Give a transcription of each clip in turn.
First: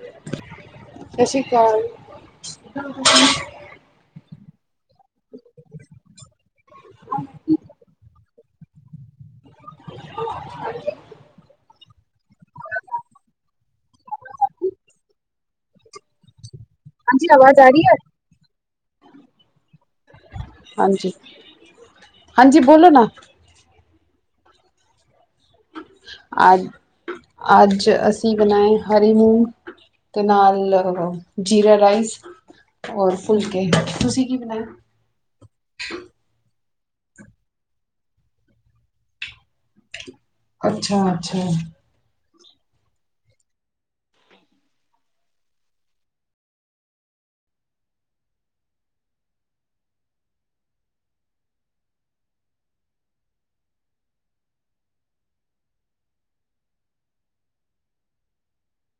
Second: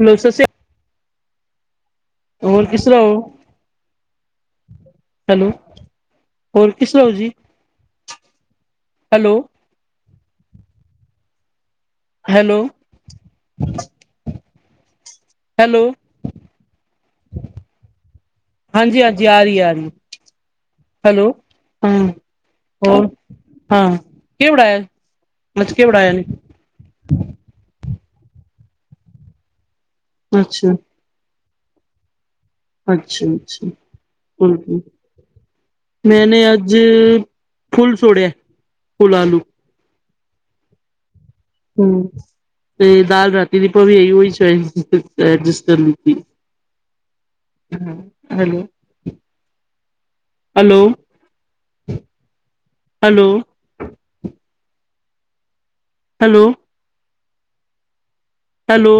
Hello ਸਤਿ ਸ਼੍ਰੀ ਸਸ ਰੀ ਕਾਲ। ਅਕਾਲ ਹੋਰ ਕਿਸ ਤਰ੍ਹਾਂ ਹੋ ਹੈਲੋ, ਹੋਰ ਕਿਸ ਤਰਾਂ ਹੋ ਜੀ, ਹੈਲੋ। [inaudible] ਹੈਲੋ, ਹੈਲੋ, ਹਾਂਜੀ ਆਵਾਜ਼ ਆ ਰਹੀ ਹੈ? ਹਾਂਜੀ- ਹਾਂਜੀ ਆ ਰਹੀ ਏ, ਆ ਰਹੀ ਏ। ਹਾਂਜੀ, ਹੈਲੋ, ਹਾਂ ਹਾਂਜੀ ਬੋਲੋ ਨਾ ਹੋਰ ਹਾਂ ਕੀ ਉੜਾਇਆ। ਨੱਚ ਕੇ ਉੜਾਇਆ ਇਹਨੇ। ਅੱਜ ਅੱਜ ਅਸੀਂ ਬਣਾਏ ਹਰੀ ਮੂੰਗ, ਤੇ ਅੱਛਾ ਨਾਲ ਜੀਰਾ ਰਾਈਸ ਔਰ ਫੁਲਕੇ, ਅੱਛਾ-ਅੱਛਾ, ਤੁਸੀਂ ਕੀ ਬਣਾਇਆ? ਬਿਲਕੁਲ ਮੈਨੇ ਅੱਜ ਜੇ ਫੁਲ ਸੋੜਿਆ, ਫੁਲ ਆਲੂ ਅੱਛਾ ਅੱਛਾ, ਹੂੰ ਤੇ ਦਾਲ ਰਾਤੀ ਦੀ ਭਾਵੀ ਇਹੀ ਹੋ ਹੀ ਐਡਜਸਟ ਕਰ ਲਿਤੀ। Hello hello, hello hello hello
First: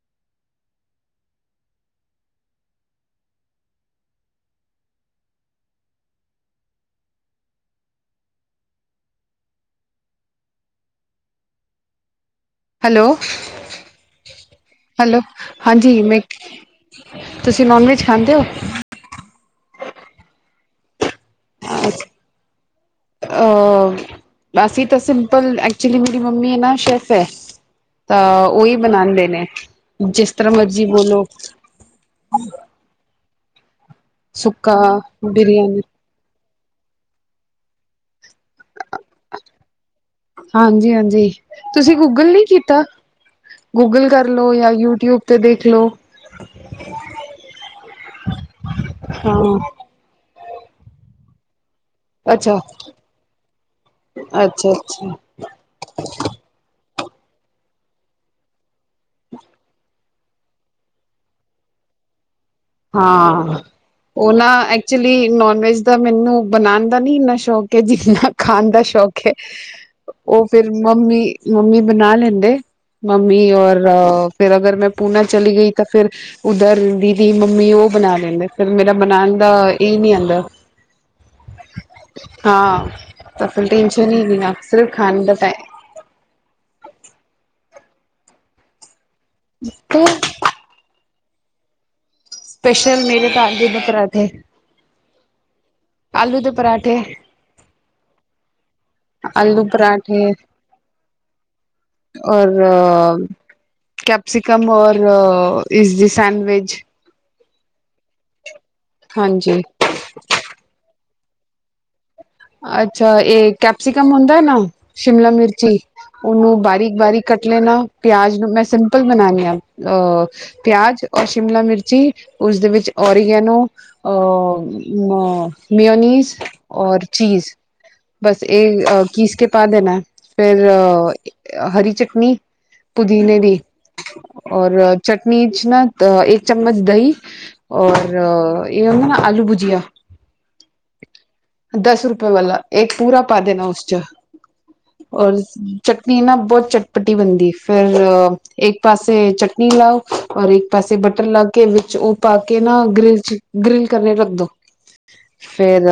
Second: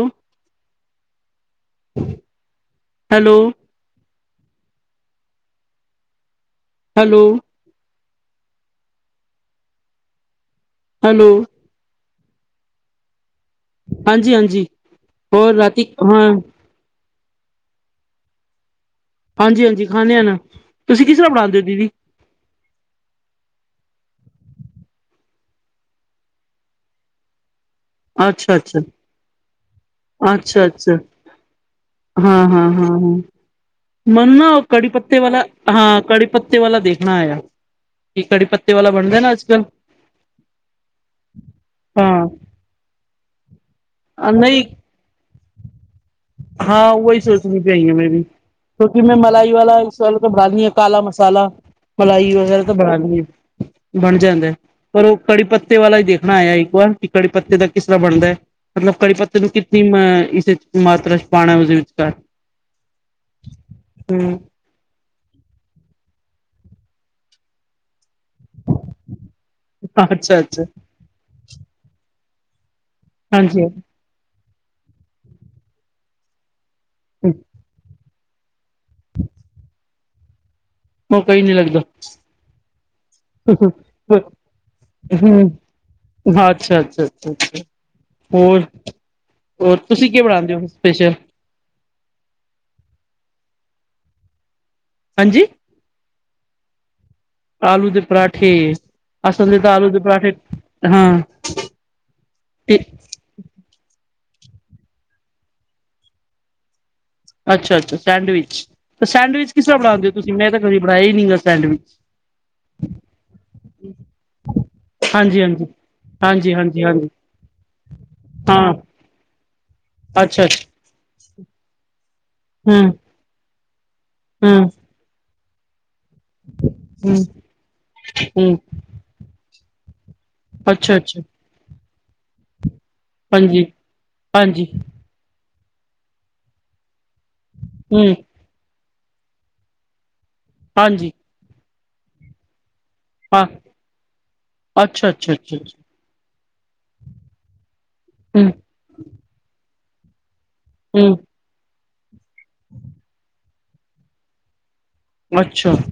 hello hello hello hello ਹਾਂਜੀ-ਹਾਂਜੀ, ਹੈਲੋ ਹੋਰ ਰਾਤੀ ਹਾਂਜੀ ਮੈਂ ਹਾਂ ਤੁਸੀਂ ਨੋਨ ਵੈਜ ਖਾਂਦੇ ਹੋ। ਹਾਂਜੀ-ਹਾਂਜੀ ਖਾਣੇ ਆ ਨਾ, ਤੁਸੀਂ ਕਿਸ ਤਰ੍ਹਾਂ ਬਣਾਂਦੇ ਹੋ ਦੀਦੀ। ਆਹ ਬਸ ਤਾਂ ਸਿੰਪਲ ਐਕਚੁਲੀ ਮੇਰੀ ਮੰਮੀ ਹੈ ਨਾ ਸ਼ੈਫ ਹੈ। ਤਾਂ ਅੱਛਾ ਉਹੀ ਅੱਛਾ ਬਣਾਂਦੇ ਨੇ। ਜਿਸ ਤਰ੍ਹਾਂ ਅੱਛਾ ਮਰਜ਼ੀ ਅੱਛਾ ਬੋਲੋ। ਮੈਨੂ ਨਾ ਉਹ ਸੁੱਕਾ ਕੜੀ ਪੱਤੇ ਵਾਲਾ ਬਿਰਯਾਨੀ ਹਾਂ, ਕੜੀ ਪੱਤੇ ਵਾਲਾ ਦੇਖਣਾ ਆ, ਕਿ ਕੜੀ ਪੱਤੇ ਵਾਲਾ ਬਣਦਾ ਨਾ ਅੱਜ ਕੱਲ ਹਾਂਜੀ-ਹਾਂਜੀ, ਤੁਸੀਂ ਹਾਂ ਗੂਗਲ ਨੀ ਕੀਤਾ। ਗੂਗਲ ਕਰ ਲੋ, ਨਹੀਂ ਜਾਂ ਯੂਟਿਊਬ ਤੇ ਦੇਖ ਲੋ। ਹਾਂ ਉਹੀ ਸੋਚਣੀ ਚਾਹੀਦੀ ਐ, ਮੈਂ ਵੀ ਕਿਉਂਕਿ ਮੈਂ ਹਾਂ ਮਲਾਈ ਵਾਲਾ ਮਸਾਲ ਬਣਾ ਲਈਏ ਕਾਲਾ ਮਸਾਲਾ, ਮਲਾਈ ਅੱਛਾ, ਵਗੈਰਾ ਤਾਂ ਬਣਾ ਲਈਏ ਬਣ ਜਾਂਦਾ, ਪਰ ਅੱਛਾ-ਅੱਛਾ ਉਹ ਕੜੀ ਪੱਤੇ ਵਾਲਾ ਹੀ ਦੇਖਣਾ ਆਇਆ ਇੱਕ ਵਾਰ। ਕਿ ਕੜੀ ਪੱਤੇ ਦਾ ਕਿਸ ਤਰ੍ਹਾਂ ਬਣਦਾ ਐ, ਮਤਲਬ ਕੜੀ ਪੱਤੇ ਨੂੰ ਕਿੱਤਨੀ ਅ ਇਸ ਮਾਤਰਾ ਚ ਪਾਣਾ ਉਸਦੇ ਵਿਚਕਾਰ। ਹਾਂ, ਓਹ ਹਮ ਨਾ ਐਕਚੁਲੀ ਨੋਨ ਵੈਜ ਦਾ ਮੈਨੂੰ ਬਣਾਣ ਦਾ ਨੀ ਇੰਨਾ ਸ਼ੌਕ ਐ, ਜਿੰਨਾ ਖਾਣ ਦਾ ਸ਼ੌਕ ਐ, ਅੱਛਾ ਉਹ ਅੱਛਾ ਫੇਰ ਮੰਮੀ-ਮੰਮੀ ਬਣਾ ਲੈਂਦੇ। ਮੰਮੀ ਹਾਂਜੀ ਔਰ ਹਾਂਜੀ ਫਿਰ ਅਗਰ ਮੈਂ ਪੂਨਾ ਚਲੀ ਗਈ ਤਾਂ ਫੇਰ ਉੱਧਰ ਦੀਦੀ ਮੰਮੀ ਉਹ ਬਣਾ ਲੈਂਦੇ ਫਿਰ ਮੇਰਾ ਬਣਾਉਣ ਦਾ ਇਹ ਨਹੀਂ ਆਉਂਦਾ ਉਹ ਮੌਕਾ ਹੀ ਨੀ ਲੱਗਦਾ ਸਫਲ ਟੈਨਸ਼ਨ ਹੀ ਨ ਅਕਸਰ ਖਾਨ ਦਾ ਟਾਈਮ ਅੱਛਾ-ਅੱਛਾ ਹੋਰ-ਹੋਰ ਤੁਸੀਂ ਕੀ ਬਣਾਉਂਦੇ ਹੋ ਸਪੈਸ਼ਲ ਸਪੈਸ਼ਲ ਮੇਰੇ ਤਾਂ ਦੇ ਬਕਰਾ ਦੇੇ ਹਾਂਜੀ ਆਲੂ ਦੇ ਪਰਾਂਠੇ ਆਲੂ ਦੇ ਪਰਾਠੇ ਅਸਲ ਦੇ ਤਾਂ ਆਲੂ ਦੇ ਪਰਾਠੇ ਹਾਂ ਔਰ ਕਿਆ ਮੈਕਸੀਕਨ ਔਰ ਦੀ ਸੈਂਡਵਿਚ ਅੱਛਾ-ਅੱਛਾ ਸੈਂਡਵਿਚ ਤੇ ਸੈਂਡਵਿਚ ਹਾਂਜੀ ਕਿਸ ਤਰ੍ਹਾਂ ਬਣਾਉਂਦੇ ਹੋ ਤੁਸੀਂ ਮੈਂ ਤਾਂ ਕਦੇ ਬਣਾਇਆ ਹੀ ਨੀ ਗਾ ਸੈਂਡਵਿਚ ਅੱਛਾ ਇਹ ਕੈਪਸੀਕਮ ਹੁੰਦਾ ਨਾ ਸ਼ਿਮਲਾ ਹਾਂਜੀ ਹਾਂਜੀ ਮਿਰਚੀ ਹਾਂਜੀ ਉਹਨੂੰ ਹਾਂਜੀ ਹਾਂਜੀ ਬਾਰੀਕ-ਬਾਰੀਕ ਕੱਟ ਲੈਣਾ ਪਿਆਜ ਨੂੰ ਮੈਂ ਹਾਂ ਸਿੰਪਲ ਬਨਾਨੀ ਹਾਂ ਅਹ ਅੱਛਾ ਅੱਛਾ ਪਿਆਜ ਰ ਸ਼ਿਮਲਾ ਮਿਰਚੀ ਉਸਦੇ ਹਮ ਵਿੱਚ ਓਰੀਗੈਨੋ ਹਮ ਚਾਨੀਜ਼ ਔਰ ਹਮ ਚੀਜ਼ ਬਸ ਹਮ ਇਹ ਕੀਸ ਕੇ ਪਾ ਦੇਣਾ ਹੈ ਫਿਰ ਅੱਛਾ ਅੱਛਾ ਹਰੀ ਚਟਨੀ ਪੁਦੀਨੇ ਦੀ, ਹਾਂਜੀ ਹਾਂਜੀ ਔਰ ਚਟਨੀ ਚ ਨਾ ਇੱਕ ਚਮਚ ਦਹੀਂ ਹਮ ਔਰ ਇਹ ਹੁੰਦਾ ਨਾ ਆਲੂ ਭੁਜੀਆ ਹਾਂਜੀ। ਦਸ ਰੁਪਏ ਵਾਲਾ ਇੱਕ ਪੂਰਾ ਪਾ ਹਾਂ ਦੇਣਾ ਉਸ ਚ, ਅੱਛਾ ਅੱਛਾ ਔਰ ਅੱਛਾ ਅੱਛਾ ਚਟਨੀ ਨਾ ਬਹੁਤ ਚਟਪਟੀ ਬਣਦੀ, ਫੇਰ ਹਮ ਇੱਕ ਪਾਸੇ ਚਟਨੀ ਲਾਓ ਔਰ ਇੱਕ ਪਾਸੇ ਹਮ ਬਟਰ ਲਗਾਕੇ ਵਿਚ ਉਹ ਪਾ ਕੇ ਨਾ ਗਰਿਲ ਚ ਗਰਿਲ ਕਰਨ ਰੱਖਦੋ ਅੱਛਾ ਫੇਰ,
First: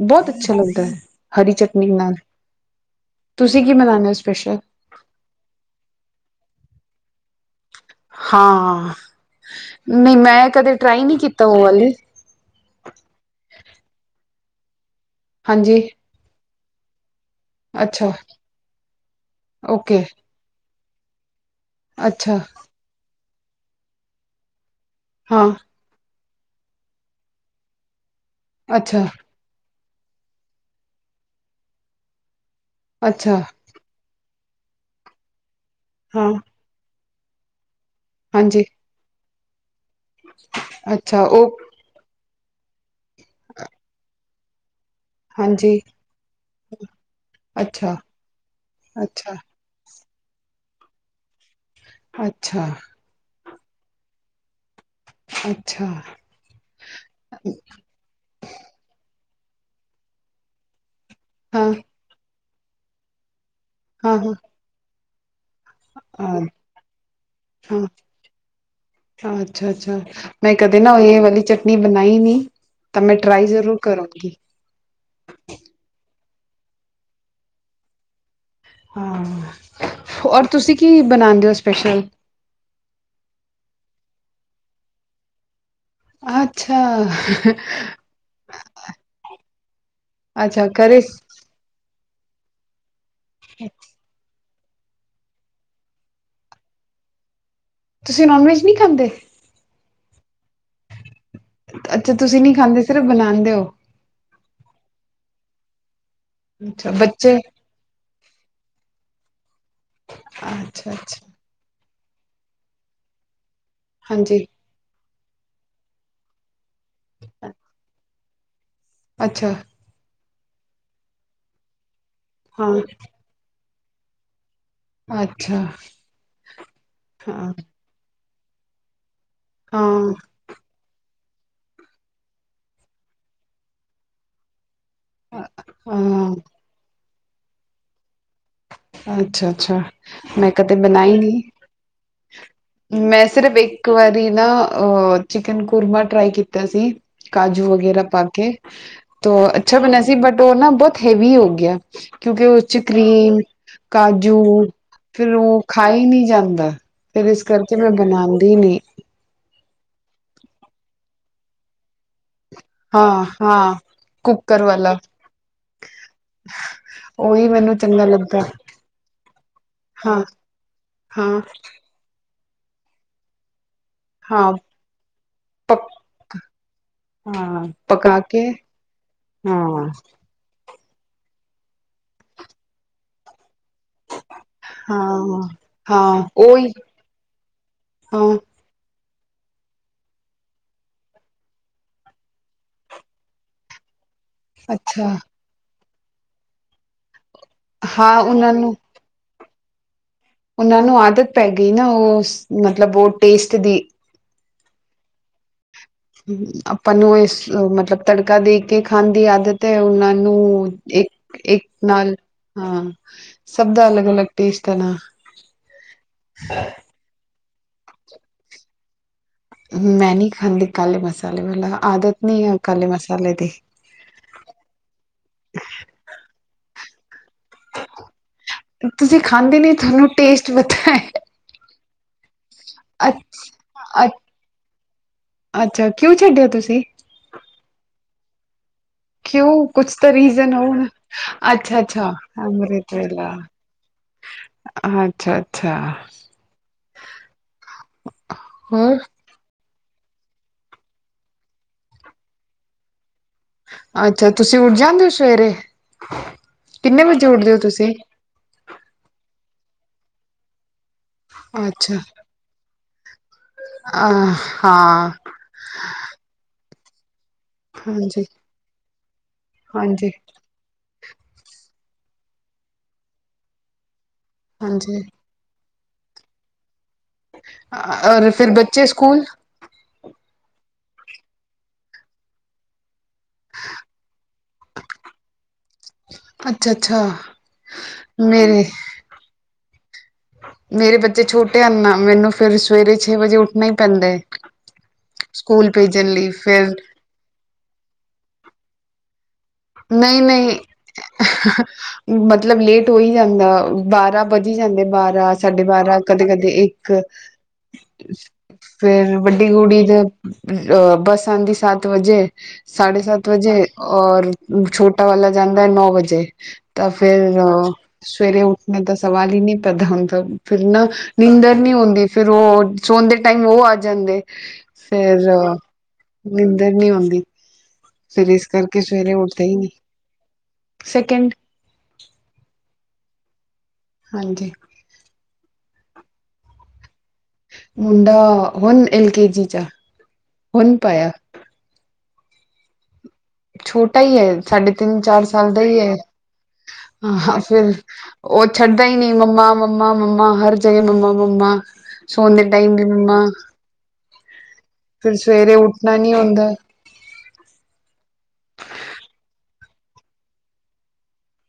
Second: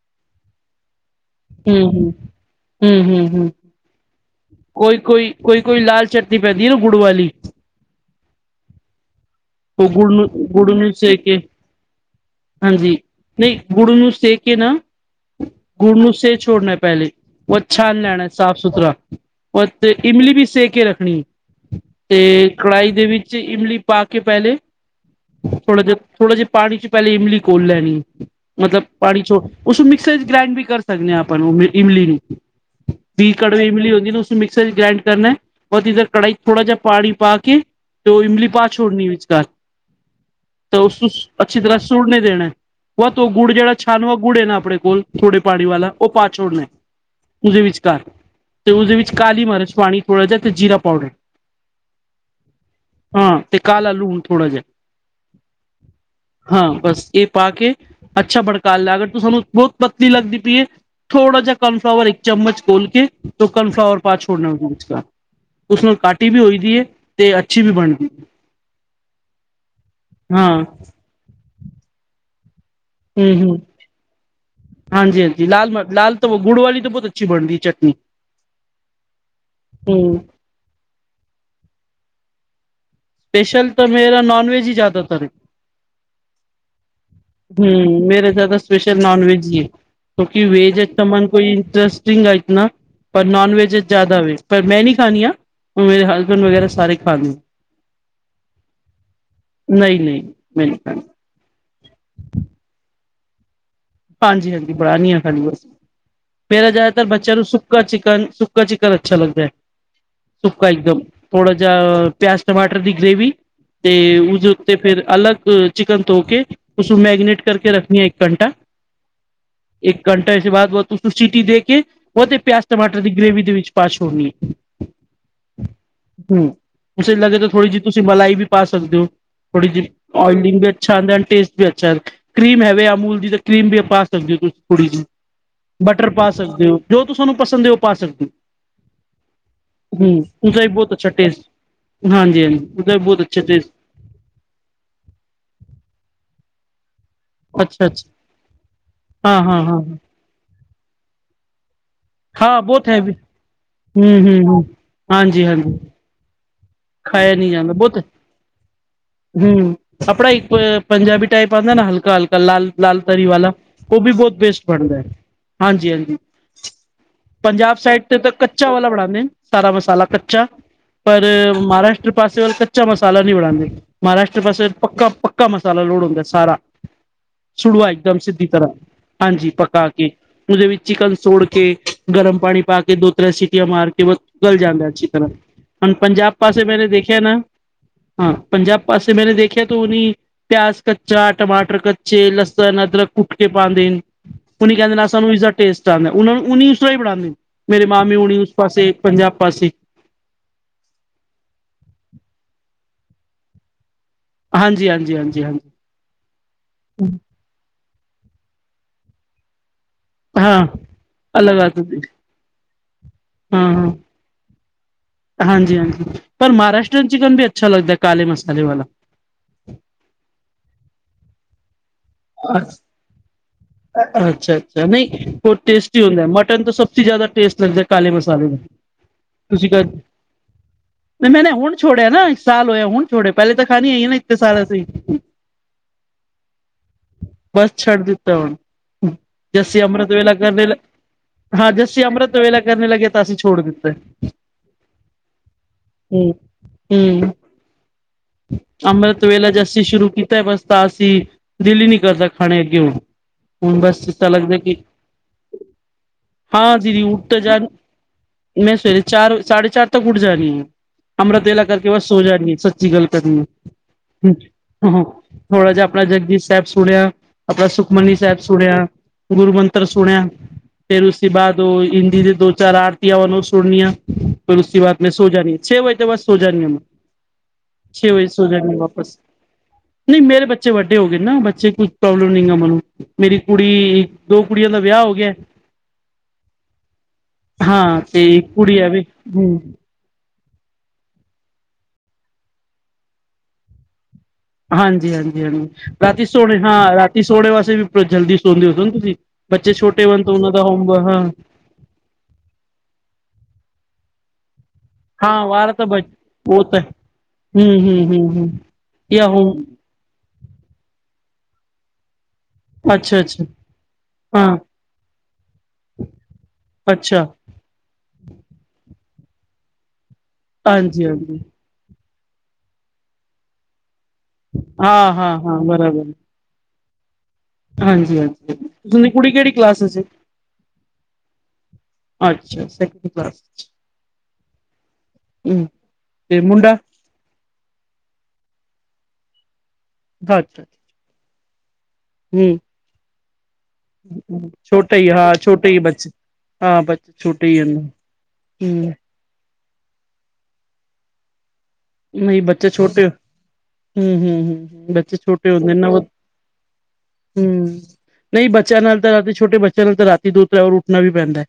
ਬਹੁਤ ਅੱਛਾ ਲੱਗਦਾ ਹੈ ਹਰੀ ਚਟਨੀ ਹੂੰ- ਹੂੰ, ਨਾਲ ਹੂੰ, ਹੂੰ, ਹੂੰ ਤੁਸੀਂ ਕੀ ਬਣਾਉਦੇ ਹੋ ਸਪੈਸ਼ਲ ਕੋਈ -ਕੋਈ, ਕੋਈ-ਕੋਈ ਲਾਲ ਚਟਨੀ ਪੈਂਦੀ ਨਾ ਗੁੜ ਵਾਲੀ ਹਾਂ ਉਹ ਗੁੜ ਨਹੀਂ ਨੂੰ ਮੈਂ ਗੁੜ ਕਦੇ ਨੂੰ ਟਰਾਈ ਨਹੀਂ ਸੇਕ ਕੇ ਕੀਤਾ ਉਹ ਵਾਲੀ ਹਾਂਜੀ, ਨਹੀਂ ਗੁੜ ਨੂੰ ਸੇ ਕੇ ਨਾ ਹਾਂਜੀ ਗੁੜ ਨੂੰ ਸੇਕ ਛੋੜਨਾ ਪਹਿਲੇ ਉਹ ਛਾਨ ਅੱਛਾ ਲੈਣਾ ਸਾਫ਼ ਸੁਥਰਾ, ਉਹ ਤੇ ਓਕੇ ਇਮਲੀ ਵੀ ਸੇਕ ਕੇ ਰੱਖਣੀ ਤੇ ਅੱਛਾ ਕੜਾਹੀ ਦੇ ਵਿੱਚ ਇਮਲੀ ਪਾ ਕੇ ਪਹਿਲੇ ਹਾਂ ਥੋੜ੍ਹਾ ਜਿਹਾ ਥੋੜਾ ਜਿਹਾ ਪਾਣੀ ਚ ਪਹਿਲੇ ਇਮਲੀ ਘੋਲ ਲੈਣੀ, ਮਤਲਬ ਅੱਛਾ ਪਾਣੀ ਚ ਉਸ ਮਿਕਸਰ ਚ ਗ੍ਰੈਂਡ ਵੀ ਕਰ ਸਕਦੇ ਹਾਂ, ਆਪਾਂ ਓਹਨੂੰ ਇਮਲੀ ਨੂੰ ਵੀ, ਅੱਛਾ ਕੜਵੇ ਇਮਲੀ ਹੁੰਦੀ ਨਾ ਮਿਕਸਰ ਗ੍ਰਾਈਂਡ ਕਰਨਾ ਹੈ, ਬਹੁਤ ਇਧਰ ਹਾਂ ਕੜਾਈ ਥੋੜਾ ਜਿਹਾ ਪਾਣੀ ਪਾ ਕੇ ਇਮਲੀ ਹਾਂਜੀ ਪਾ ਕੇ ਵਿਚਕਾਰ ਤਾਂ ਉਸਨੂੰ ਅੱਛਾ ਉਹ ਅੱਛੀ ਤਰ੍ਹਾਂ ਸੁੜ ਨਹੀਂ ਦੇਣਾ। ਉਹ ਤੋ ਗੁੜ ਜਿਹੜਾ ਛਾਨਵ ਗੁੜ ਹੈ ਨਾ ਆਪਣੇ ਕੋਲ, ਥੋੜੇ ਪਾਣੀ ਹਾਂਜੀ ਵਾਲਾ ਉਹ ਪਾਛੋੜ ਨੇ ਉਹਦੇ ਅੱਛਾ ਵਿਚਕਾਰ ਤੇ ਉਸਦੇ ਵਿੱਚ ਅੱਛਾ ਕਾਲੀ ਮਰਚ ਪਾਣੀ ਥੋੜ੍ਹਾ ਜਿਹਾ ਤੇ ਜੀਰਾ ਪਾਊਡਰ ਅੱਛਾ ਹਾਂ ਤੇ ਕਾਲਾ ਲੂਣ ਥੋੜਾ ਜਿਹਾ ਅੱਛਾ ਹਾਂ ਬਸ ਇਹ ਪਾ ਕੇ ਅੱਛਾ ਭੜਕਾ ਲਿਆ, ਅਗਰ ਤੂੰ ਸਾਨੂੰ ਬਹੁਤ ਪਤਲੀ ਲਗਦੀ ਪਈ ਹੈ, ਥੋੜਾ ਜ ਹਾਂ ਕੋਨਫਲਾਵਰ ਇੱਕ ਚਮਚ ਘੋਲ ਕੇ ਤ ਕਨਫਲਾਵਰ ਪਾ ਹਾਂ ਛੋੜਨਾ ਹੋਊ, ਉਸ ਉਸਨੂੰ ਕਾਟੀ ਹਾਂ ਵੀ ਹੋਈ ਦੀ ਹੈ ਤੇ ਅੱਛੀ ਵੀ ਹਾਂ ਬਣਦੀ ਹੈ। ਅੱਛਾ -ਅੱਛਾ ਮੈਂ ਕਦੇ ਨਾ ਇਹ ਵਾਲੀ ਚਟਨੀ ਬਣਾਈ ਨੀ ਤਾਂ ਮੈਂ ਹੂੰ ਟ੍ਰਾਈ ਹੂੰ ਜ਼ਰੂਰ ਕਰੂੰਗੀ। ਹਾਂਜੀ -ਹਾਂਜੀ ਲਾਲ ਮ ਲਾਲ ਤਾਂ ਗੁੜ ਵਾਲੀ ਤਾਂ ਬਹੁਤ ਅੱਛੀ ਬਣਦੀ ਚਟਨੀ। ਹਾਂ ਹੂੰ ਔਰ ਤੁਸੀਂ ਕੀ ਬਣਾਉਂਦੇ ਹੋ, ਸਪੈਸ਼ਲ ਸਪੇਸ਼ਲ ਤਾਂ ਮੇਰਾ ਨੌਂਨ ਵੈਜ ਹੀ ਜ਼ਿਆਦਾਤਰ ਏ ਹੂੰ। ਅੱਛਾ ਮੇਰੇ ਜਿਆ ਤਾਂ, ਸਪੇਸ਼ਲ ਨੋਨ ਵੈਜ, ਹੀ ਹੈ। ਕਿਉਂਕਿ, ਅੱਛਾ ਵੈਜ ਹੈਜ ਘਰੇ ਸਮਾਨ ਕੋਈ ਇੰਟਰਰੇਸਟਿੰਗ ਹੈ ਇਤਨਾ, ਪਰ ਨੋਨ ਵੈਜ, ਜ਼ਿਆਦਾ ਵੇ। ਪਰ ਮੈਂ, ਨਹੀਂ ਖਾਣੀ ਆ। ਮੇਰੇ ਹਸਬੈਂਡ, ਵਗੈਰਾ ਸਾਰੇ ਖਾਦੇ। ਤੁਸੀਂ, ਨੋਨ ਵੈਜ, ਨਹੀਂ ਖਾਂਦੇ? ਨਹੀਂ- ਨਹੀਂ, ਮੈਂ ਨੀ, ਖਾਂਦੀ। ਅੱਛਾ। ਤੁਸੀਂ ਨਹੀਂ ਖਾਂਦੇ, ਸਿਰਫ ਬਣਾਂਦੇ ਹੋ। ਹਾਂਜੀ- ਹਾਂਜੀ, ਬਣਦੀ ਆ, ਖਾਲੀ ਬਸ। ਮੇਰਾ ਅੱਛਾ ਜ਼ਿਆਦਾਤਰ ਬੱਚਿਆਂ ਬੱਚੇ ਨੂੰ, ਸੁੱਕਾ ਚਿਕਨ, ਸੁੱਕਾ ਚਿਕਨ। ਅੱਛਾ ਲੱਗਦਾ ਹੈ, ਸੁੱਕਾ ਇੱਕ ਅੱਛਾ ਦਮ। ਅੱਛਾ ਥੋੜਾ ਜਿਹਾ ਪਿਆਜ਼, ਟਮਾਟਰ ਦੀ ਗ੍ਰੇਵੀ। ਤੇ ਹਾਂਜੀ ਉਸਦੇ ਉੱਤੇ ਫੇਰ, ਅਲੱਗ ਚਿਕਨ ਧੋ ਕੇ, ਉਸਨੂੰ ਮੈਰੀਨੇਟ ਕਰਕੇ ਰੱਖਣੀ ਆਂ। ਇੱਕ ਘੰਟਾ। ਅੱਛਾ। ਤੋਂ ਏਸ ਦੇ, ਬਾਅਦ ਉਸਨੂੰ ਚ ਸੀਟੀ ਦੇ ਕੇ ਉਹ ਤੇ ਪਿਆਜ਼, ਹਾਂ ਟਮਾਟਰ ਦੀ ਗ੍ਰੇਵੀ, ਦੇ ਵਿੱਚ ਪਾ ਛੋੜਨੀ ਆ। ਅੱਛਾ ਹੂੰ। ਤੁਂ ਲੱਗੇ ਤਾਂ ਹਾਂ ਥੋੜੀ, ਜਿਹੀ ਤੁਸੀਂ ਮਲਾਈ ਵੀ, ਪਾ ਸਕਦੇ ਹੋ। ਥੋੜੀ ਜਿਹੀ, ਹਾਂ ਓਇਲਿੰਗ ਵੀ, ਅੱਛਾ ਆਉਂਦਾ, ਟੇਸਟ ਵੀ, ਅੱਛਾ ਆਂਦਾ, ਕਰੀਮ ਹੈਵੇ ਅਮੂਲ ਦੀ। ਕਰੀਮ ਵੀ ਪਾ ਸਕਦੇ ਹੋ। ਤੁਸੀਂ, ਥੋੜੀ ਜੀ, ਬਟਰ ਪਾ ਹਾਂ ਸਕਦੇ ਹੋ। ਜੋ ਤੁਸਾਨੂੰ, ਪਸੰਦ ਹੈ। ਉਹ ਪਾ ਸਕਦੇ ਹੋ। ਅੱਛਾ- ਅੱਛਾ। ਹਮ ਮੈਂ, ਉਸਦਾ ਵੀ ਕਦੇ ਬਹੁਤ ਅੱਛਾ ਬਣਾਈ ਨਹੀਂ। ਟੇਸਟ ਹਾਂਜੀ ਹਾਂਜੀ ਉਹਦਾ ਵੀ ਬਹੁਤ ਮੈਂ, ਅੱਛਾ ਸਿਰਫ, ਟੇਸਟ ਇੱਕ ਵਾਰੀ ਨਾ, ਅ ਚਿਕਨ ਕੁਰਮਾ, ਟਰਾਈ ਕੀਤਾ ਸੀ। ਕਾਜੂ, ਅੱਛਾ ਵਗੈਰਾ ਅੱਛਾ ਪਾ ਕੇ। ਹਾਂ ਤੋਂ, ਹਾਂ ਅੱਛਾ, ਹਾਂ ਬਣਿਆ ਸੀ, ਬਟ ਉਹ ਨਾ, ਬਹੁਤ ਹੈਵੀ ਹੋ ਗਿਆ। ਕਿਉਂਕਿ, ਹਾਂ ਉਸ ਚ ਬਹੁਤ ਹੈਵੀ ਕਰੀਮ, ਹਮ ਕਾਜੂ ਹਮ ਹਮ ਫੇਰ ਹਾਂਜੀ ਉਹ ਹਾਂਜੀ ਖਾ, ਹੀ ਨਹੀਂ। ਜਾਂਦਾ, ਫੇਰ, ਇਸ ਕਰਕੇ ਮੈਂ, ਬਣਾਉਂਦੀ ਨੀ। ਹੂੰ। ਅਪੜਾ ਇੱਕ ਪੰਜਾਬੀ ਟਾਈਪ, ਆਉਂਦਾ ਨਾ ਹਲਕਾ- ਹਲਕਾ। ਲਾਲ- ਲਾਲ, ਤਰੀ ਹਾਂ ਵਾਲਾ। ਹਾਂ ਉਹ ਵੀ, ਬਹੁਤ ਕੁੱਕਰ ਬੇਸਟ ਬਣਦਾ ਵਾਲਾ ਹੈ। ਹਾਂਜੀ- ਹਾਂਜੀ। ਉਹੀ ਪੰਜਾਬ ਮੈਨੂੰ ਸਾਈਡ ਚੰਗਾ ਤੇ ਤਾਂ ਲੱਗਦਾ ਕੱਚਾ ਵਾਲਾ ਬਣਾਂਦੇ ਨੇ ਸਾਰਾ ਮਸਾਲਾ ਹਾਂ ਕੱਚਾ ਪਰ, ਹਾਂ ਮਹਾਰਾਸ਼ਟਰ, ਪਾਸੇਔ ਕੱਚਾ ਮਸਾਲਾ ਨਹੀਂ ਬਣਾਉਂਦੇ। ਮਹਾਰਾਸ਼ਟਰ, ਹਾਂ ਪਾਸੇ ਪੱਕਾ- ਪੱਕਾ, ਮਸਾਲਾ ਪਕ ਲੋੜ ਹੁੰਦਾ ਸਾਰਾ। ਹਾਂ ਸੁੜਵਾ ਇੱਕਦਮ ਪਕਾ ਕੇ ਸਿੱਧੀ ਤਰਾਂ, ਹਾਂਜੀ। ਪਕਾ ਹਾਂ ਕੇ, ਉਦੇ ਵਿੱਚ। ਚਿਕਨ ਸੋੜ ਕੇ, ਗਰਮ ਪਾਣੀ ਪਾ ਕੇ, ਦੋ ਤਰਾਂ ਸੀ ਮਾਰ ਕੇ, ਉਬਲ ਜਾਂਦਾ ਹੈ। ਅੱਛੀ ਤਰਾਂ, ਹਾਂ ਹੂਣ ਹਾਂ ਪੰਜਾਬ ਪਾਸੇ, ਉਹੀ ਮੇਰੇ ਦੇਖਿਆ ਨਾ। ਹਾਂ। ਪੰਜਾਬ। ਪਾਸੇ, ਮੈਂਨੇ ਦੇਖਿਆ। ਤਾਂ ਉਹ ਨਹੀਂ, ਪਿਆਜ਼ ਕੱਚਾ, ਟਮਾਟਰ ਕੱਚੇ, ਲਸਣ, ਅਦਰਕ ਕੁੱਟ ਕੇ ਪਾਉਂਦੇਨ। ਓਨੀ ਕਹਿੰਦੇ ਨਾ, ਅੱਛਾ ਸਾਨੂੰ ਇਸਦਾ ਟੇਸਟ ਆਣਦਾ। ਉਹ ਨੂੰ ਉਸ, ਤਰਾਂ ਬਣਾ ਦੇਣਾ। ਮੇਰੇ ਮਾਮੇ ਹਾਂ ਹੁਣੀ, ਉਹਨਾਂ ਉਸ ਨੂੰ ਪਾਸੇ, ਪੰਜਾਬ ਪਾਸੇ। ਉਹਨਾਂ ਨੂੰ, ਆਦਤ ਪੈ ਗਈ ਨਾ। ਉਹ ਸ ਮਤਲਬ, ਉਹ ਟੇਸਟ ਦੀ। ਹਾਂਜੀ- ਹਾਂਜੀ, ਹਾਂਜੀ- ਹਾਂਜੀ। ਆਪਾਂ ਨੂੰ, ਇਸ ਮਤਲਬ, ਤੜਕਾ ਦੇ, ਕੇ ਖਾਣ ਦੀ ਆਦਤ। ਤੇ ਉਹਨਾਂ ਹਾਂ ਨੂੰ, ਇੱਕ- ਅਲੱਗ ਇੱਕ, ਆਦਤ ਨਾਲ। ਹਾਂ। ਹਾਂ ਸਭ ਦਾ, ਹਾਂ ਅਲੱਗ- ਅਲੱਗ, ਟੇਸਟ ਹੈ, ਨਾ। ਹਾਂਜੀ- ਹਾਂਜੀ, ਪਰ ਮਹਾਰਾਸ਼ਟਰੀਨ, ਚਿਕਨ ਵੀ ਅੱਛਾ, ਲੱਗਦਾ ਹੈ। ਕਾਲੇ, ਮਸਾਲੇ ਵਾਲਾ। ਮੈਂ ਨਹੀਂ ਖਾਂਦੀ ਕਾਲੇ ਮਸਾਲੇ ਵਾਲਾ ਆਦਤ ਨੀ ਹੈ। ਕਾਲੇ, ਮਸਾਲੇ ਦੀ। ਅੱਛਾ- ਅੱਛਾ। ਨਹੀਂ, ਬਹੁਤ ਟੇਸਟੀ ਹੁੰਦਾ ਹੈ। ਮਟਨ ਤਾਂ ਸਭ ਸੇ ਜ਼ਿਆਦਾ। ਟੇਸਟ ਲੱਗਦਾ ਕਾਲੇ ਮਸਾਲੇ ਦਾ। ਤੁਸੀਂ ਖਾਂਦੇ ਤੁਸੀਂ ਨੀ ਕਰ, ਤੁਹਾਨੂੰ ਟੇਸਟ ਪਤਾ ਹੈ ਨਹੀਂ, ਮੈਂ ਨਾ ਹੁਣ। ਛੋੜਿਆ ਨਾ, ਇੱਕ ਸਾਲ ਹੋਇਆ। ਹੁਣ ਛੋੜਿਆ, ਪਹਿਲੇ ਤਾਂ, ਖਾਣੀ ਆਈ ਅ ਨਾ, ਇੱਤੇ ਸਾਲ ਅਸੀਂ। ਅੱਛਾ। ਕਿਉਂ ਛੱਡਿਆ ਤੁਸੀਂ? ਬਸ, ਛੱਡ ਦਿੱਤਾ ਹੁਣ। ਕਿਉਂ ਜੱਸੀ, ਕੁਛ ਤਾਂ ਅੰਮ੍ਰਿਤ ਵੇਲਾ ਰੀਜ਼ਨ ਕਰਨੇ ਹੋਊ ਨਾ ਹਾਂ। ਅੱਛਾ ਜੱਸੀ, ਅੱਛਾ ਅੰਮ੍ਰਿਤ ਵੇਲਾ ਕਰਨੇ ਲੱਗੇ। ਤਾਂ, ਵੇਲਾ ਅਸੀਂ ਛੋੜ ਦਿੱਤਾ। [inaudible] ਅੱਛਾ- ਅੱਛਾ। ਹੂੰ। ਹੋਰ ਅੰਮ੍ਰਿਤ ਵੇਲਾ ਜਾਸ ਅਸੀਂ ਸ਼ੁਰੂ ਕੀਤਾ। ਬਸ ਤਾਂ, ਅਸੀਂ ਦਿਲ ਹੀ, ਨਹੀਂ ਕਰਦਾ, ਖਾਣੇ ਗੇ ਹੂੰ। ਹੁਣ। ਬਸ ਇਸ ਤਾਂ ਅੱਛਾ ਲੱਗਦਾ ਤੁਸੀਂ ਉੱਠ ਕਿ, ਜਾਂਦੇ ਹੋ ਸਵੇਰੇ ਹਾਂ। ਦੀਦੀ ਕਿੰਨੇ ਉੱਠ ਵਜੇ ਤਾਂ ਉੱਠਦੇ ਹੋ ਜਾਣ। ਤੁਸੀਂ ਮੈਂ, ਸਵੇਰੇ ਚਾਰ, ਸਾਢੇ ਚਾਰ ਤੱਕ, ਉੱਠ ਜਾਣੀ ਆਂ। ਅੰਮ੍ਰਿਤ ਵੇਲਾ ਕਰਕੇ ਅੱਛਾ ਬਸ ਸੋ ਜਾਣੀ ਸੱਚੀ ਗੱਲ ਕਰਨੀ। ਅ ਹਾਂ ਥੋੜਾ ਜਿਹਾ ਆਪਣਾ ਜਪਜੀ ਸਾਹਿਬ। ਸੁਣਿਆ ਆਪਣਾ ਸੁਖਮਨੀ ਹਾਂਜੀ ਸਾਹਿਬ ਸੁਣਿਆ, ਗੁਰੂ ਮੰਤਰ ਹਾਂਜੀ ਸੁਣਿਆ। ਫੇਰ ਉਸ ਬਾਅਦ ਉਹ ਹਿੰਦੀ ਦੇ ਦੋ ਚਾਰ ਆਰਤੀਆਂ ਵਨ ਉਹ ਸੁਣਨੀਆਂ ਫੇਰ ਉਸ ਤੋਂ ਬਾਅਦ ਹਾਂਜੀ ਮੈਂ ਸੋ ਜਾਾਨੀ। ਛੇ ਵਜੇ ਤੋਂ ਬਾਅਦ ਸੋ ਜਾਣ ਮੈਂ ਛੇ ਵਜੇ ਔਰ ਸੋ ਫਿਰ ਜਾਦੀ ਬੱਚੇ ਵਾਪਸ ਸਕੂਲ ਨਹੀਂ ਮੇਰੇ ਬੱਚੇ। ਬੱਚੇ ਵੱਡੇ ਹੋ ਗਏ ਨਾ ਬੱਚੇ ਕੁਛ ਪ੍ਰੋਬਲਮ ਨੀ ਗੀ ਮੈਨੂੰ ਮੇਰੀ ਕੁੜੀ। ਦੋ ਕੁੜੀਆਂ ਦਾ ਵਿਆਹ ਹੋ ਗਿਆ। ਅੱਛਾ ਅੱਛਾ ਹਾਂ ਤੇ ਮੇਰੇ ਕੁੜੀ ਆ ਵੀ ਹੀ। ਮੇਰੇ ਬੱਚੇ ਛੋਟੇ ਹਨ ਨਾ ਮੈਨੂੰ ਫੇਰ ਸਵੇਰੇ ਛੇ ਵਜੇ ਉੱਠਣਾ ਹੀ ਪੈਂਦਾ। ਹਾਂਜੀ ਹਾਂਜੀ ਹਾਂਜੀ ਸਕੂਲ ਭੇਜਣ ਰਾਤੀ ਲਈ ਸੋਣੇ ਫਿਰ ਹਾਂ ਰਾਤੀ ਸੋਣੇ ਵਾਸਤੇ ਵੀ ਜਲਦੀ ਸੌਦੇ ਹੋ ਤੁਸੀਂ। ਬੱਚੇ ਛੋਟੇ ਹੋਣ ਨਹੀਂ ਤਾਂ ਉਹਨਾਂ ਨਹੀਂ ਦਾ ਹੋਮ ਹਾਂ ਮਤਲਬ ਲੇਟ ਹੋ ਹੀ ਜਾਂਦਾ ਬਾਰਾਂ। ਵੱਜ ਜਾਂਦੇ ਬਾਰਾਂ ਹਾਂ ਸਾਡੇ ਵਾਰ ਤਾਂ ਬਾਰਾਂ ਬ ਕਦੇ ਕਦੇ ਉਹ ਤਾਂ ਇੱਕ। ਹੂੰ ਹੂੰ ਹੂੰ ਹੂੰ ਫੇਰ ਜਾਂ ਵੱਡੀ ਹੋਮ ਕੁੜੀ ਦੇ। ਅ ਬੱਸ ਆਂਦੀ ਸੱਤ ਵਜੇ ਸਾਢੇ ਅੱਛਾ ਸੱਤ ਅੱਛਾ ਵਜੇ ਔਰ। ਹਾਂ ਛੋਟਾ ਵਾਲਾ ਜਾਂਦਾ ਹੈ ਨੌ ਵਜੇ ਤਾਂ ਅੱਛਾ ਫੇਰ ਸਵੇਰੇ ਉੱਠਣੇ ਦਾ। ਸਵਾਲ ਹੀ ਨੀ ਪੈਦਾ ਹੁੰਦਾ ਫਿਰ ਨਾ ਹਾਂਜੀ ਹਾਂਜੀ ਨਿੰਦਰ ਨੀ ਹੁੰਦੀ। ਫੇਰ ਉਹ ਸੋਣ ਦੇ ਟਾਈਮ ਉਹ ਆ ਜਾਂਦੇ ਹਾਂ ਫੇਰ। ਹਾਂ ਹਾਂ ਬਰਾਬਰ ਨੀਂਦਰ ਨੀ ਹੁੰਦੀ। ਹਾਂਜੀ ਹਾਂਜੀ ਤੁ ਦੀ ਕੁੜੀ ਉੱਠਦੇ ਕਿਹੜੀ। ਹੀ ਨਹੀਂ ਸੈਕਿੰਡ ਅੱਛਾ। ਹਾਂਜੀ। ਤੇ ਮੁੰਡਾ। ਮੁੰਡਾ ਹੋਣ ਐਲਕੇ ਜੀ ਚ ਹੁਣ ਪਾਇਆ। ਹਮ। ਛੋਟਾ ਹੀ ਹੈ ਸਾਢੇ ਤਿੰਨ ਹੀ ਚਾਰ ਹਾਂ ਸਾਲ ਦਾ ਛੋਟੇ ਹੀ ਹੈ। ਬੱਚੇ ਹਾਂ ਬੱਚੇ ਹਹ ਛੋਟੇ ਹੀ ਫਿਰ ਹਨ ਉਹ ਛੱਡਦਾ ਹੂੰ ਹੀ ਨਹੀਂ ਮੰਮਾ । ਮੰਮਾ ਮੰਮਾ ਹਰ ਜਗ੍ਹਾ ਮੰਮਾ ਮੰਮਾ। ਸੋਣ ਨਹੀਂ ਦੇ ਬੱਚੇ ਟਾਈਮ ਵੀ ਛੋਟੇ ਹੋ। ਮੰਮਾ ਹਮ ਹਮ ਹਮ ਹ ਫਿਰ ਬੱਚੇ ਛੋਟੇ ਸਵੇਰੇ ਹੁੰਦੇ ਨਾ ਉੱਠਣਾ ਨੀ ਹੁੰਦਾ ਹਮ। ਨਹੀਂ ਬੱਚਿਆਂ ਨਾਲ ਤਾਂ ਰਾਤੀ ਛੋਟੇ ਬੱਚਿਆਂ ਨਾਲ ਤਾਂ ਰਾਤੀ ਦੋ ਤਿੰਨ ਵਾਰ ਉੱਠਣਾ ਵੀ ਪੈਂਦਾ ਹੈ।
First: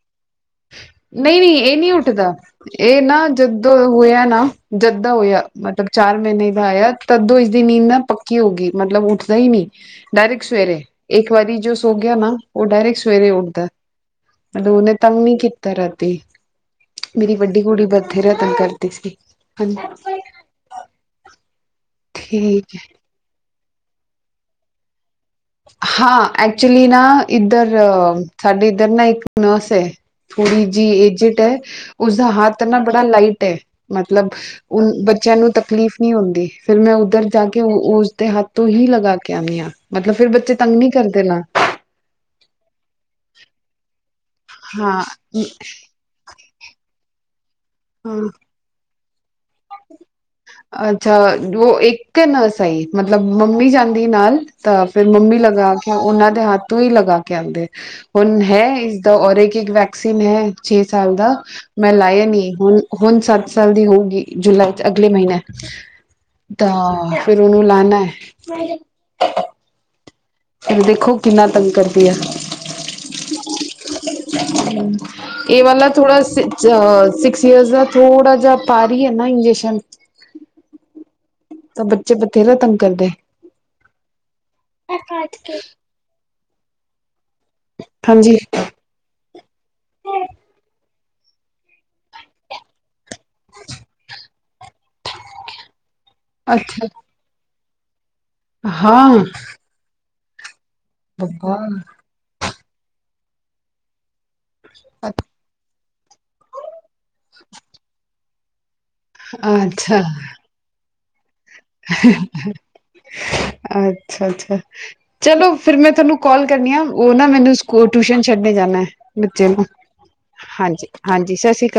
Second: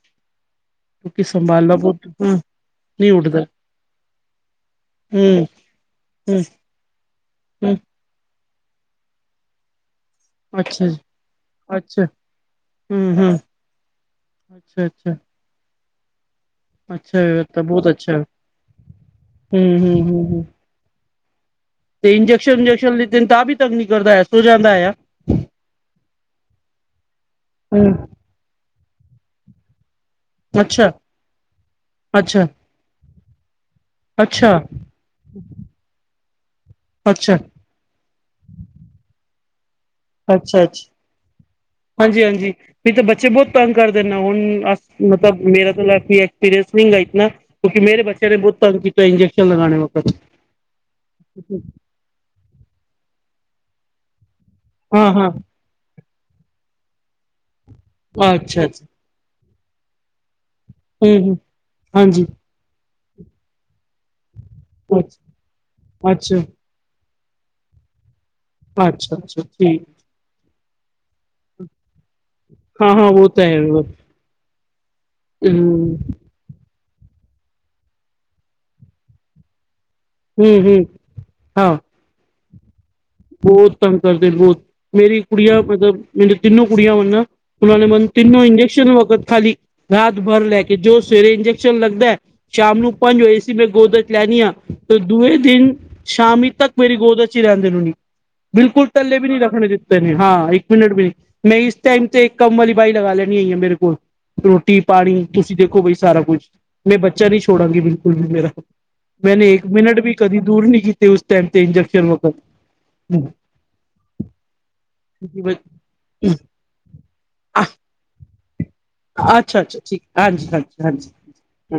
ਕਿਉਂਕਿ ਨਹੀਂ ਨਹੀਂ ਸੰਭਾਲਣਾ ਇਹ ਨਹੀਂ ਬਹੁਤ ਹੂੰ ਉੱਠਦਾ ਇਹ ਨਹੀਂ ਨਾ ਉੱਠਦਾ ਜਦੋਂ ਹੋਇਆ ਨਾ ਜਦ। ਹੋਇਆ ਹੂੰ ਮਤਲਬ ਚਾਰ ਹੂੰ ਮਹੀਨੇ ਦਾ ਆਇਆ ਤਦੋਂ ਇਸਦੀ ਹੂੰ ਨੀਂਦ ਨਾ ਪ। ਕੀ ਹੋ ਗਈ ਮਤਲਬ ਉੱਠਦਾ ਹੀ ਨਹੀਂ। ਡਾਇਰੇੈਕਟ ਸਵੇਰੇ ਅੱਛਾ ਜੀ ਇੱਕ ਵਾਰੀ ਜੋ ਸੋ ਅੱਛਾ ਗਿਆ ਨਾ ਉਹ ਡਾਇਰੇੈਕਟ ਹੂੰ ਸਵੇਰੇ ਹੂੰ ਉੱਠਦਾ ਮਤਲਬ ਅੱਛਾ ਉਹਨੇ। ਅੱਛਾ ਤੰਗਨੀ ਕਿਥੇ ਰਹਿਤੀ। ਅੱਛਾ ਮੇਰੀ ਵੱਡੀ ਤਾਂ ਕੁੜੀ ਬਹੁਤ ਅੱਛਾ ਬਥੇਰਾ ਤੰਗ ਕਰਦੀ ਸੀ ਹੂੰ । ਹੂੰ ਹੂੰ ਹੂੰ ਤੇ ਇੰਜੈਕਸ਼ਨ ਇੰਜੈਕਸ਼ਨ ਲ ਤਾਂ ਵੀ ਤੱਕ ਨੀ ਕਰਦਾ ਹੈ ਸੋ ਜਾਂਦਾ ਹੈ। ਹਾਂ ਐਕਚੁਲੀ ਨਾ ਇੱਧਰ ਹੂੰ ਸਾਡੇ ਇੱਧਰ ਨਾ ਇੱਕ ਨਰਸ ਹੈ। ਥੋੜੀ ਅੱਛਾ ਜਿਹੀ ਏਜਟ ਹੈ ਉਸਦਾ ਅੱਛਾ ਹੱਥ ਨਾ ਬੜਾ ਲਾਈਟ ਹੈ। ਮਤਲਬ ਅੱਛਾ ਬੱਚਿਆਂ ਨੂੰ ਤਕਲੀਫ਼ ਨਹੀਂ ਹੁੰਦੀ ਫਿਰ ਮੈਂ ਅੱਛਾ ਉੱਧਰ ਜਾ ਕੇ ਉਸਦੇ ਹੱਥ ਤੋਂ ਹੀ ਲਗਾ। ਕਿਆ ਆ। ਮਤਲਬ ਫਿਰ ਬੱਚੇ ਅੱਛਾ ਤੰਗ ਨਹੀਂ ਅੱਛਾ ਕਰਦੇ ਨਾ, ਹਾਂਜੀ ਹਾਂਜੀ ਵੀ ਤਾਂ ਬੱਚੇ ਬਹੁਤ ਤੰਗ ਕਰਦੇ। ਨਾ ਹਣ ਹਾਂ, ਮਤਲਬ ਮੇਰਾ ਤਾਂ ਲਫ ਐਸਪੀਰਅਨਸ ਨਹੀਂ ਗਾਾਈਤ ਨਾ। ਕਿਉਕ ਮੇਰੇ ਹਾਂ। ਬੱਚਿਆਂ ਨੇ ਬਹੁਤ ਕੀਤਾ ਇੰਜਕਟ। ਅੱਛਾ ਉਹ ਇੱਕ ਨਾ ਸਹੀ ਮਤਲਬ। ਮਤਲਬ ਮੰਮੀ ਜਾਂਦੀ ਨਾਲ ਤਾਂ ਫਿਰ ਹਾਂ-ਹਾਂ ਮੰਮੀ ਲਗਾ ਕੇ ਉਹਨਾਂ ਦੇ ਹੱਥ ਹੀ ਲਗਾ ਕੇ ਆਉਂਦੇ। ਹੁਣ ਹੈ ਅੱਛਾ-ਅੱਛਾ ਇਸਦਾ ਔਰ ਇੱਕ ਇੱਕ ਵੈਕਸੀਨ ਹੈ। ਛੇ ਸਾਲ ਦਾ ਹੂੰ-ਹੂੰ ਮੈਂ ਹਾਂਜੀ ਲਾਇਆ ਨੀ ਹੁਣ ਹੁਣ ਸੱਤ ਸਾਲ ਦੀ ਹੋਊ। ਜੁਲਾਈ ਚ ਅਗਲੇ ਮਹੀਨੇ ਅੱਛਾ-ਅੱਛਾ-ਅੱਛਾ-ਅੱਛਾ ਤਾਂ ਫਿਰ ਉਹਨੂੰ ਲਾਉਣਾ ਹੈ। ਅੱਛਾ ਅੱਛਾ ਠੀਕ। ਦੇਖੋ ਕਿੰਨਾ ਤੰਗ ਕਰਦੀ ਆ ਹਾਂ ਹਾਂ ਉਹ ਤਾਂ ਹੈ ਇਹ ਵਾਲ ਹੂੰ-ਹੂੰ-ਹੂੰ ਥੋੜਾ ਸ ਸਿਕਸ ਅਰਸ ਦਾ ਥੋੜਾ ਜਿਹਾ ਪ ਬ ਨਾ ਇੰਜੈਕਸ਼ਨ ਹਮ ਹਮ ਤਾਂ ਬੱਚੇ ਬਥੇਰੇ ਤੰ ਬਹੁਤ ਤੰਗ ਕਰਦੇ ਬਹੁਤ ਮੇਰੀ ਕੁੜੀਆਂ ਮਤਲਬ ਮੇਨ ਤਿੰਨੋ ਕੁੜੀਆਂ ਵ ਨਾ ਉਹਨਾਂ ਨੇ ਮੈਨੂੰ ਹਾਂਜੀ ਤਿੰਨੋ ਇੰਜੈਕਸ਼ਨ ਵਕਤ ਖਾਲੀ ਰਾਤ ਭਰ ਲੈ ਕੇ ਜੋ ਸਵੇਰੇ ਇੰਜੈਕਸ਼ਨ ਲੱਗਦਾ ਸ਼ਾਮ ਨੂੰ ਪੰਜ ਹੋ ਮੈਂ ਗੋਦਜ਼ ਲੈਣੀ ਹਾਂ ਤੇ ਦੂਏ ਦਿਨ ਸ਼ਾਮੀ ਤੱਕ ਅੱਛਾ ਮੇਰੀ ਗੋਦਜ ਹੀ ਰਹਿੰਦਾ ਬਿਲਕੁਲ ੱਲੇ ਹਾਂ ਵੀ ਨਹੀਂ ਰੱਖਣੇ ਦਿੱਤੇ ਨੇ ਹਾਂ ਇੱਕ ਮਿੰਟ ਵੀ ਨਹੀਂ ਬੱਬਾ, ਮੈਂ ਇਸ ਟਾਈਮ ਤੇ ਕੰਮਲਲੀ ਬਾਈ ਲਗਾ ਲੈਣੀ ਆਈਆਂ ਮੇਰੇ ਕੋਲ ਰੋਟੀ ਪਾਣੀ ਤੁਸੀਂ ਦੇਖੋ ਬਾਈ ਸਾਰਾ ਕੁਝ ਮੈਂ ਬੱਚਾ ਨਹੀਂ ਛੋੜਾਂਗੀ ਬਿਲਕੁਲ ਵੀ ਮੇਰਾ ਮੈਨੇ ਇੱਕ ਮਿੰਟ ਅੱਛਾ ਵੀ ਕਦੀ ਦੂਰ ਨਹੀਂ ਕੀਤੀ ਉਸ ਟਾਈਮ ਤੇ ਇੰਜੈਕਸ਼ਨ ਵਤ ਹ ਅੱਛਾ ਅੱਛਾ ਚਲੋ ਫਿਰ ਮੈਂ ਤੁਹਾਨੂੰ ਕਾਲ ਕਰਨੀ ਆ ਉਹ ਨਾ ਮੈਨੂੰ ਸਕੂ ਟਿਊਸ਼ਨ ਛੱਡਣੀ ਜਾਦਾ ਹੈ ਬੱਚੇ ਅੱਛਾ ਨੂੰ ਅੱਛਾ ਠੀਕ ਹਾਂਜੀ ਹਾਂਜੀ ਹਾਂਜੀ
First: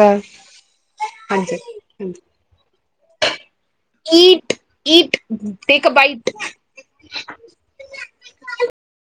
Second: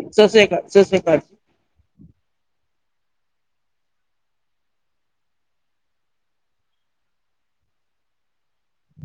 ਸਤਿ ਸ੍ਰੀ ਅਕਾਲ ਸਤਿ ਸ੍ਰੀ ਅਕਾਲ ਜੀ [inaudible] ਹਾਂਜੀ। ਹਾਂਜੀ। [inaudible] Eat take bite-